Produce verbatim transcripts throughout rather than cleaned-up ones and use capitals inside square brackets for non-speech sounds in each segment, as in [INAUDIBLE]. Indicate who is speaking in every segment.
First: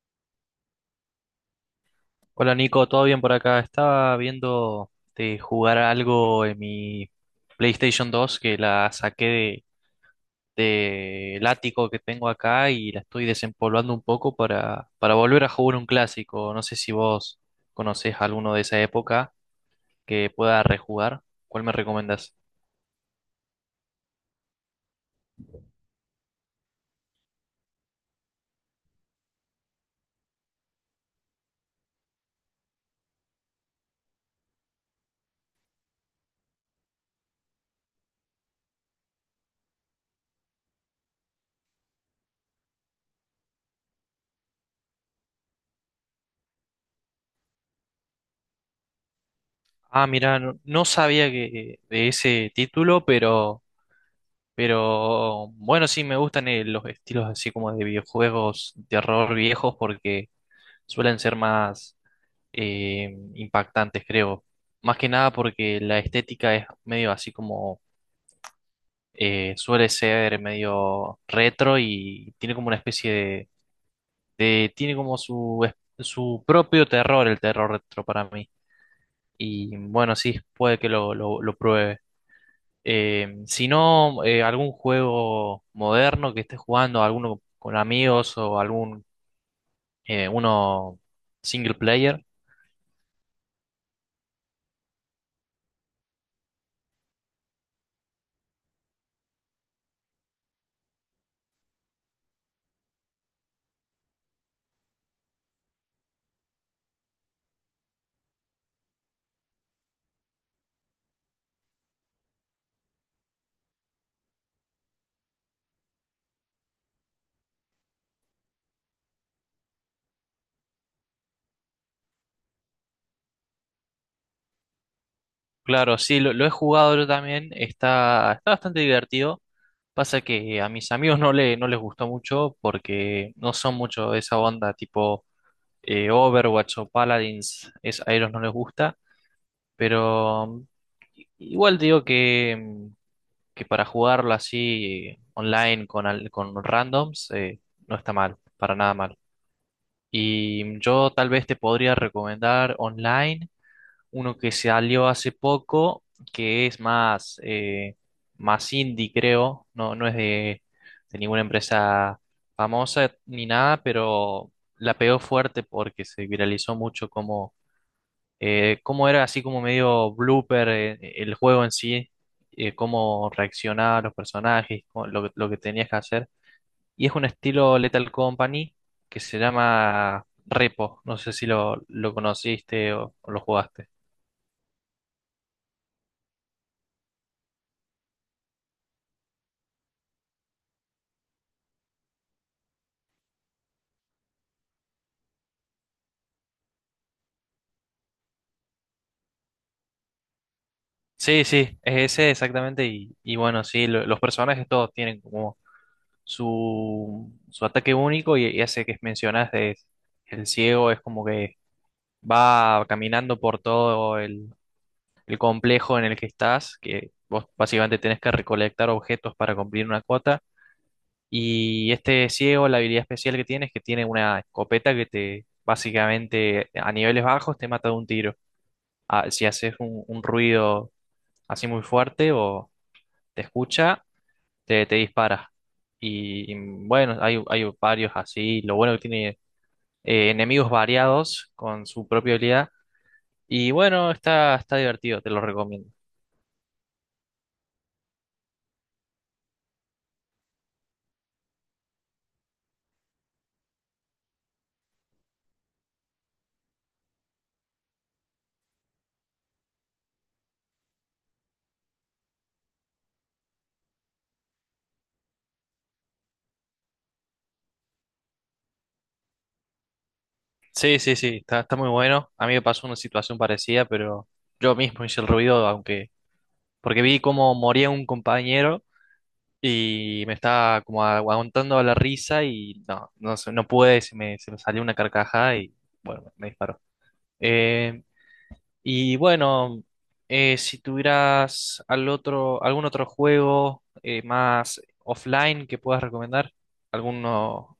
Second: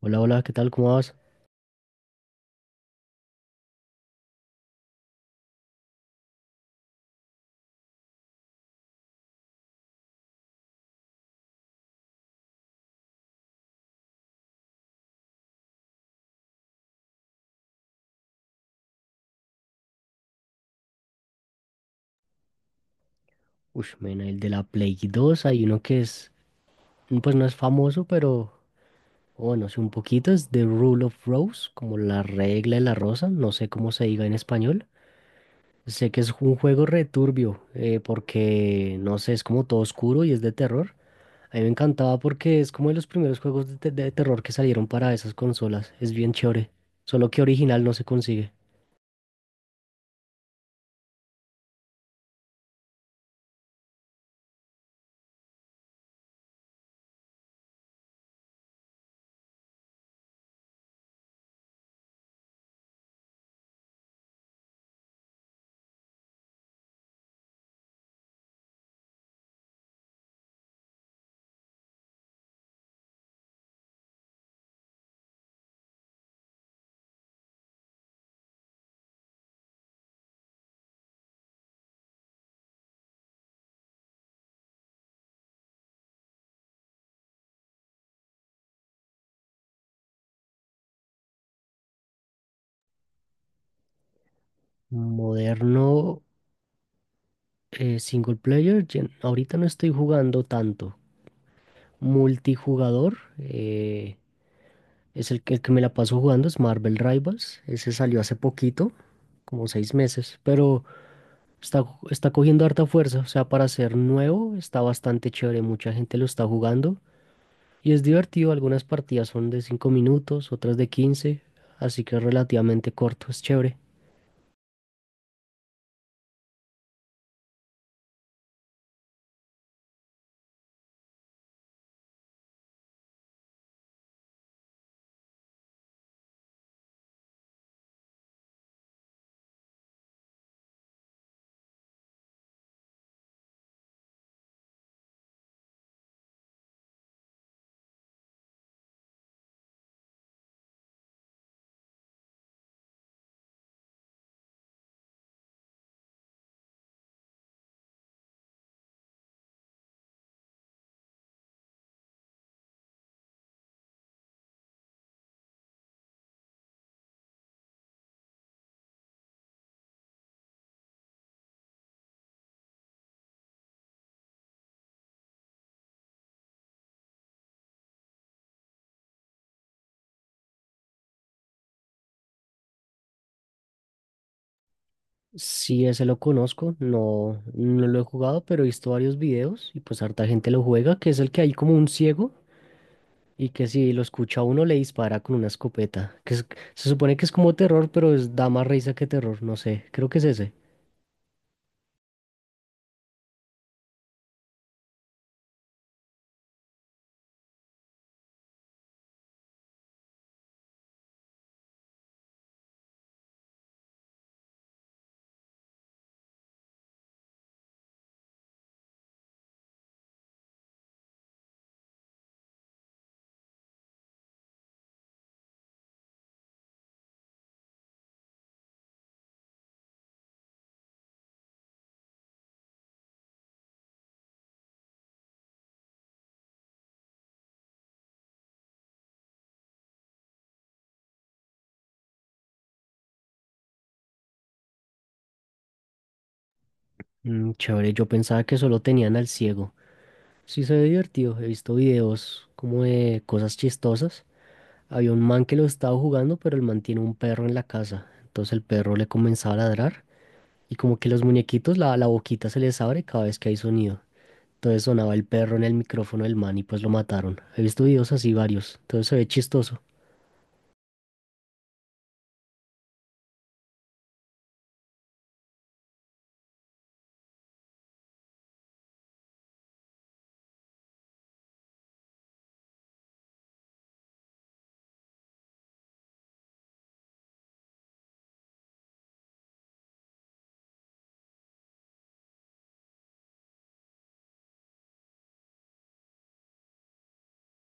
Speaker 1: Hola, hola, ¿qué tal? ¿Cómo vas?
Speaker 2: Hola Nico, ¿todo bien por acá? Estaba viendo de jugar algo en mi PlayStation dos que la saqué de, del ático que tengo acá y la estoy desempolvando un poco para, para, volver a jugar un clásico. No sé si vos conocés alguno de esa época que pueda rejugar. ¿Cuál me recomendás?
Speaker 1: Uy, mena, el de la Play dos, hay uno que es, pues no es famoso, pero bueno, sí un poquito, es The Rule of Rose, como la regla de la rosa, no sé cómo se diga en español. Sé que es un juego returbio, porque no sé, es como todo oscuro y es de terror. A mí me encantaba porque es como de los primeros juegos de, te- de terror que salieron para esas consolas, es bien chévere, solo que original no se consigue.
Speaker 2: Ah, mira, no, no sabía que, de ese título, pero, pero bueno, sí me gustan eh, los estilos así como de videojuegos de terror viejos porque suelen ser más eh, impactantes, creo. Más que nada porque la estética es medio así como eh, suele ser medio retro y tiene como una especie de, de- tiene como su, es- su propio terror, el terror retro para mí. Y bueno, sí, puede que lo, lo, lo pruebe. Eh, si no, eh, algún juego moderno que esté jugando, alguno con amigos o algún eh, uno single player.
Speaker 1: Moderno, eh, single player, gen- ahorita no estoy jugando tanto. Multijugador eh, es el que, el que me la paso jugando, es Marvel Rivals. Ese salió hace poquito, como seis meses, pero está, está cogiendo harta fuerza. O sea, para ser nuevo está bastante chévere. Mucha gente lo está jugando y es divertido. Algunas partidas son de cinco minutos, otras de quince, así que es relativamente corto, es chévere.
Speaker 2: Claro, sí, lo, lo he jugado yo también, está, está bastante divertido. Pasa que a mis amigos no, le, no les gustó mucho porque no son mucho de esa onda tipo eh, Overwatch o Paladins, es, a ellos no les gusta, pero mm, igual digo que, mm, que para jugarlo así eh, online con, al- con randoms eh, no está mal, para nada mal. Y yo tal vez te podría recomendar online uno que salió hace poco, que es más, eh, más indie, creo, no, no es de, de ninguna empresa famosa ni nada, pero la pegó fuerte porque se viralizó mucho como, eh, cómo era así como medio blooper eh, el juego en sí, eh, cómo reaccionaban los personajes, cómo- lo, que- lo que tenías que hacer. Y es un estilo Lethal Company que se llama Repo, no sé si lo, lo conociste o o lo jugaste.
Speaker 1: Sí, ese lo conozco, no, no lo he jugado, pero he visto varios videos y pues harta gente lo juega, que es el que hay como un ciego y que si lo escucha uno le dispara con una escopeta. Que es- se supone que es como terror, pero es, da más risa que terror. No sé, creo que es ese.
Speaker 2: Sí, sí, es ese exactamente. Y, y bueno, sí, lo- los personajes todos tienen como su, su ataque único y, y ese que mencionás de el ciego es como que va caminando por todo el, el complejo en el que estás, que vos básicamente tenés que recolectar objetos para cumplir una cuota. Y este ciego, la habilidad especial que tiene es que tiene una escopeta que te básicamente a niveles bajos te mata de un tiro. Ah, si haces un un ruido así muy fuerte o te escucha te, te dispara. Y bueno, hay, hay varios así. Lo bueno que tiene eh, enemigos variados con su propia habilidad. Y bueno, está, está divertido, te lo recomiendo.
Speaker 1: Mm, chévere, yo pensaba que solo tenían al ciego. Sí, se ve divertido. He visto videos como de cosas chistosas. Había un man que lo estaba jugando, pero el man tiene un perro en la casa. Entonces el perro le comenzaba a ladrar, y como que los muñequitos, la, la boquita se les abre cada vez que hay sonido. Entonces sonaba el perro en el micrófono del man y pues lo mataron. He visto videos así varios. Entonces se ve chistoso.
Speaker 2: Sí, sí, sí, está, está muy bueno. A mí me pasó una situación parecida, pero yo mismo hice el ruido, aunque. Porque vi cómo moría un compañero y me estaba como aguantando la risa y no, no, sé, no pude, se me, se me salió una carcajada y bueno, me disparó. Eh, Y bueno, eh, si tuvieras al otro, algún otro juego eh, más offline que puedas recomendar, alguno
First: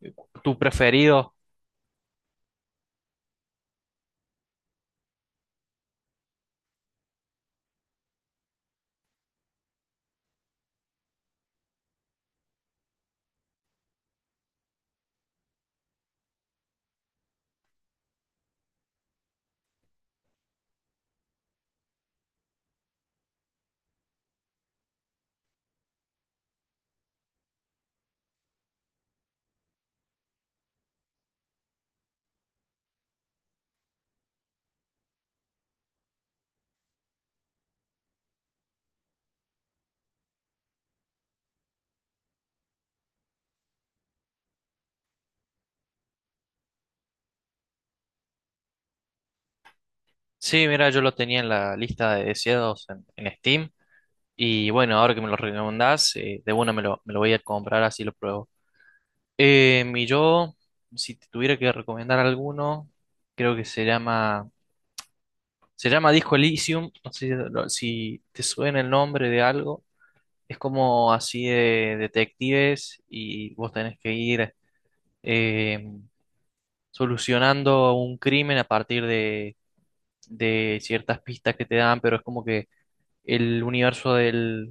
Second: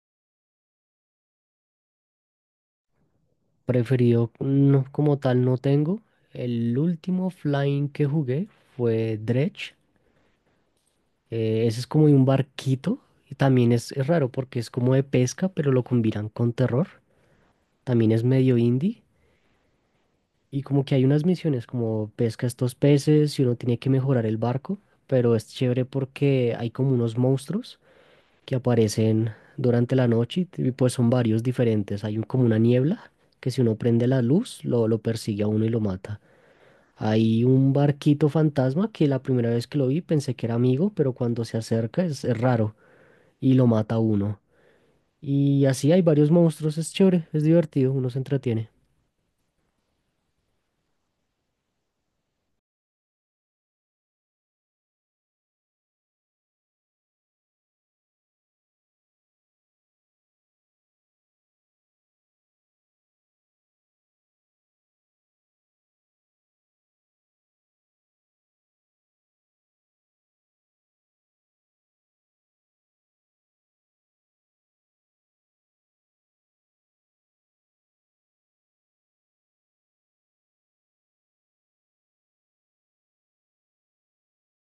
Speaker 2: eh, tu preferido.
Speaker 1: Preferido no, como tal no tengo. El último flying que jugué fue Dredge. Eh, ese es como de un barquito. Y también es, es raro porque es como de pesca, pero lo combinan con terror. También es medio indie. Y como que hay unas misiones como pesca estos peces y uno tiene que mejorar el barco. Pero es chévere porque hay como unos monstruos que aparecen durante la noche y t- y pues son varios diferentes. Hay un- como una niebla que si uno prende la luz lo, lo persigue a uno y lo mata. Hay un barquito fantasma que la primera vez que lo vi pensé que era amigo, pero cuando se acerca es, es raro y lo mata a uno. Y así hay varios monstruos, es chévere, es divertido, uno se entretiene.
Speaker 2: Sí, mira, yo lo tenía en la lista de deseados en, en Steam. Y bueno, ahora que me lo recomendás, eh, de una me lo, me lo voy a comprar, así lo pruebo. Eh, y yo, si te tuviera que recomendar alguno, creo que se llama, se llama Disco Elysium. No sé si si te suena el nombre de algo. Es como así de detectives y vos tenés que ir eh, solucionando un crimen a partir de, de ciertas pistas que te dan, pero es como que el universo del,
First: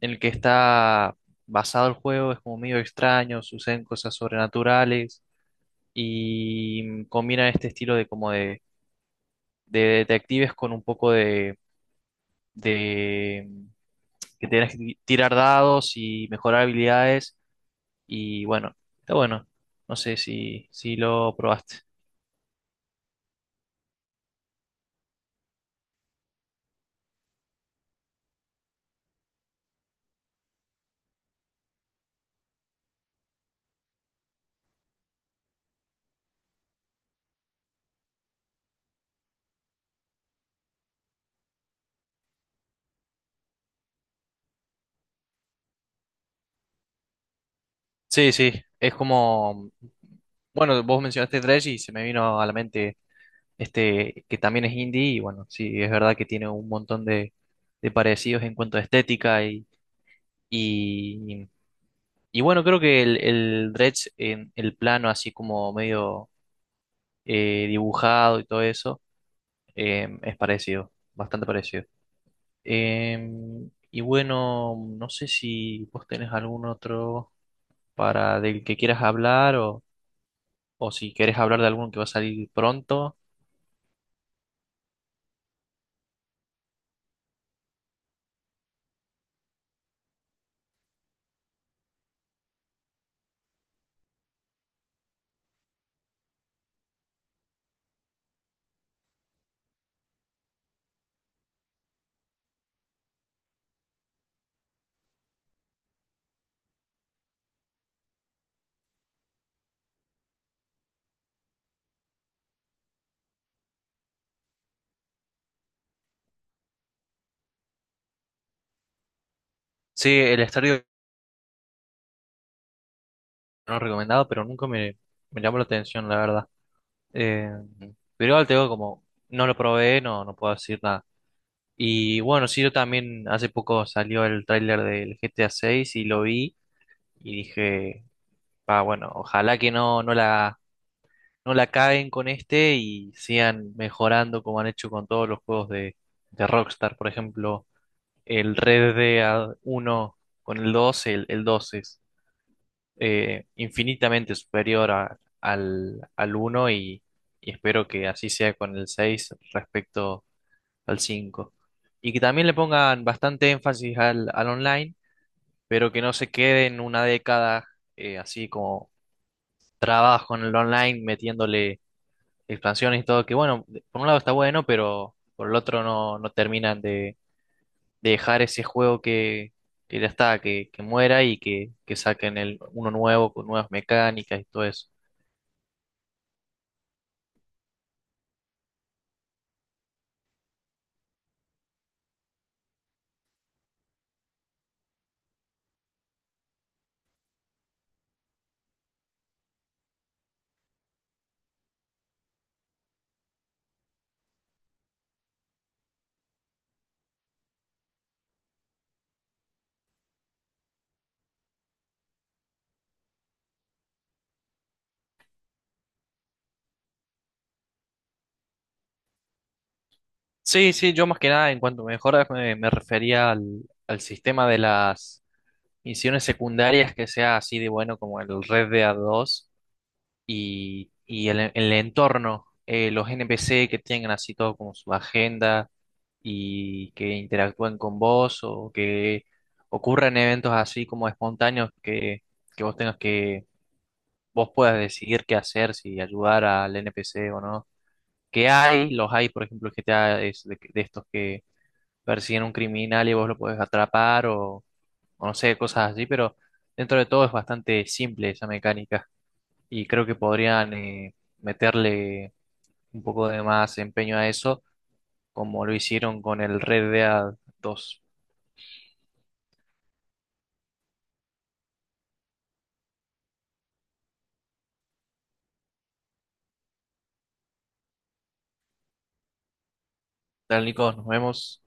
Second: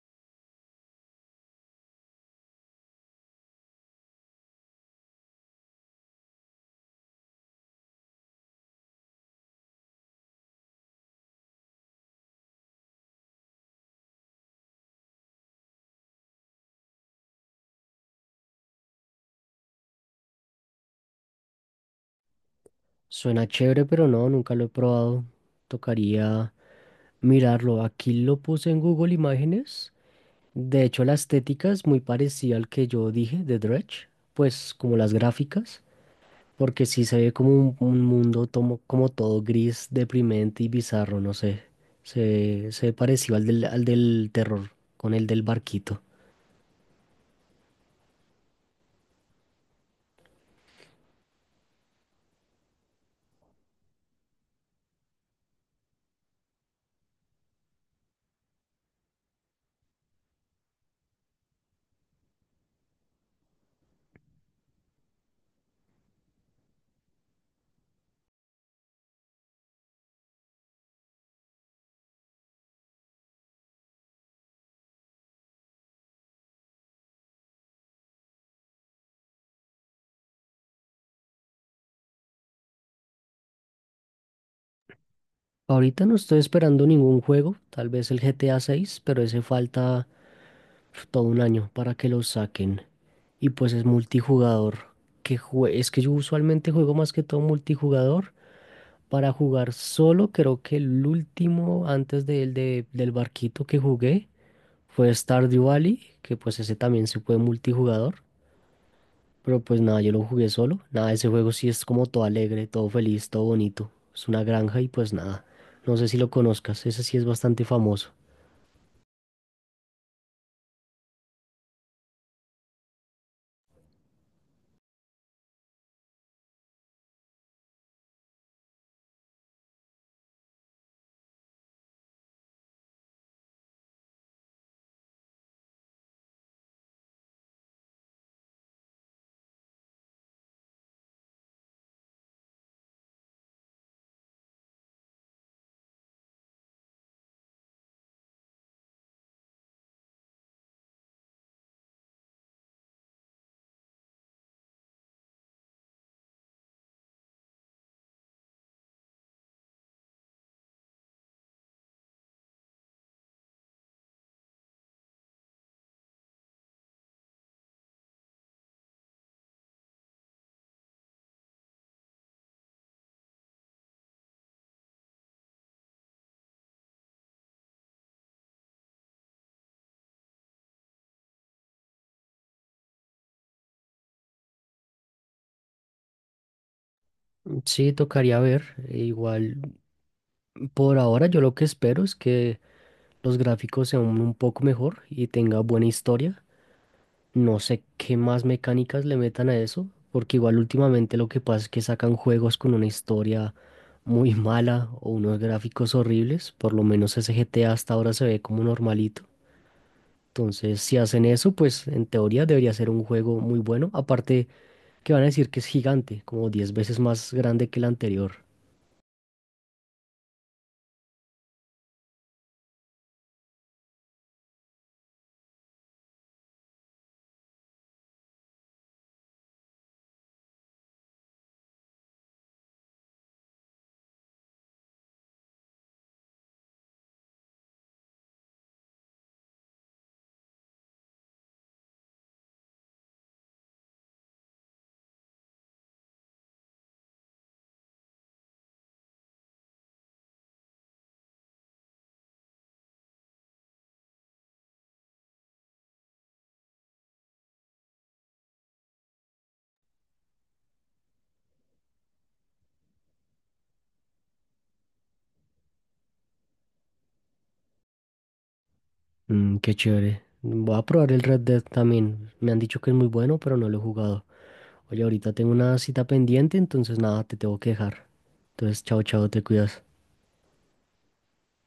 Speaker 2: en el que está basado el juego es como medio extraño, suceden cosas sobrenaturales y combina este estilo de como de, de detectives con un poco de, de que tenés que tirar dados y mejorar habilidades. Y bueno, está bueno. No sé si, si lo probaste.
Speaker 1: Suena chévere, pero no, nunca lo he probado. Tocaría mirarlo. Aquí lo puse en Google Imágenes. De hecho, la estética es muy parecida al que yo dije de Dredge, pues como las gráficas. Porque sí se ve como un, un mundo tomo- como todo gris, deprimente y bizarro, no sé. Se, se ve parecido al del, al del terror, con el del barquito.
Speaker 2: Sí, sí, es como. Bueno, vos mencionaste Dredge y se me vino a la mente este que también es indie y bueno, sí, es verdad que tiene un montón de, de parecidos en cuanto a estética y, y, y bueno, creo que el, el Dredge en el plano así como medio eh, dibujado y todo eso eh, es parecido, bastante parecido. Em, y bueno, no sé si vos tenés algún otro para del que quieras hablar o, o si querés hablar de alguno que va a salir pronto.
Speaker 1: Ahorita no estoy esperando ningún juego, tal vez el G T A seis, pero ese falta uf, todo un año para que lo saquen. Y pues es multijugador. Que jue- es que yo usualmente juego más que todo multijugador. Para jugar solo, creo que el último antes del de- del barquito que jugué fue Stardew Valley, que pues ese también se puede multijugador, pero pues nada, yo lo jugué solo. Nada, ese juego sí es como todo alegre, todo feliz, todo bonito. Es una granja y pues nada. No sé si lo conozcas, ese sí es bastante famoso.
Speaker 2: Sí, el estadio no recomendado, pero nunca me, me llamó la atención, la verdad. Em, pero igual te digo, como no lo probé, no, no puedo decir nada. Y bueno, sí, yo también hace poco salió el tráiler del G T A seis y lo vi y dije, ah, bueno, ojalá que no, no la no la caguen con este y sigan mejorando como han hecho con todos los juegos de, de Rockstar. Por ejemplo, el Red Dead uno con el dos el, el dos es eh, infinitamente superior a- al, al uno y, y espero que así sea con el seis respecto al cinco. Y que también le pongan bastante énfasis al, al online, pero que no se quede en una década eh, así como trabajo en el online metiéndole expansiones y todo, que bueno, de- por un lado está bueno, pero por el otro no, no terminan de, de dejar ese juego que, que ya está, que, que muera y que, que saquen el, uno nuevo con nuevas mecánicas y todo eso.
Speaker 1: Sí, tocaría ver. E igual, por ahora yo lo que espero es que los gráficos sean un poco mejor y tenga buena historia. No sé qué más mecánicas le metan a eso, porque igual últimamente lo que pasa es que sacan juegos con una historia muy [LAUGHS] mala o unos gráficos horribles, por lo menos ese G T A hasta ahora se ve como normalito. Entonces, si hacen eso, pues en teoría debería ser un juego muy bueno, aparte que van a decir que es gigante, como diez veces más grande que el anterior.
Speaker 2: Sí, sí, yo más que nada en cuanto a mejoras me, me refería al, al sistema de las misiones secundarias que sea así de bueno como el Red Dead dos y, y el, el entorno, eh, los N P C que tengan así todo como su agenda y que interactúen con vos o que ocurran eventos así como espontáneos que, que vos tengas que, vos puedas decidir qué hacer, si ayudar al N P C o no. Que hay, los hay, por ejemplo, el G T A es de, de estos que persiguen un criminal y vos lo podés atrapar o, o no sé, cosas así, pero dentro de todo es bastante simple esa mecánica y creo que podrían eh, meterle un poco de más empeño a eso, como lo hicieron con el Red Dead dos.
Speaker 1: Mm, qué chévere. Voy a probar el Red Dead también. Me han dicho que es muy bueno, pero no lo he jugado. Oye, ahorita tengo una cita pendiente, entonces nada, te tengo que dejar. Entonces, chao, chao, te cuidas.
Speaker 2: Tal, Nico, nos vemos.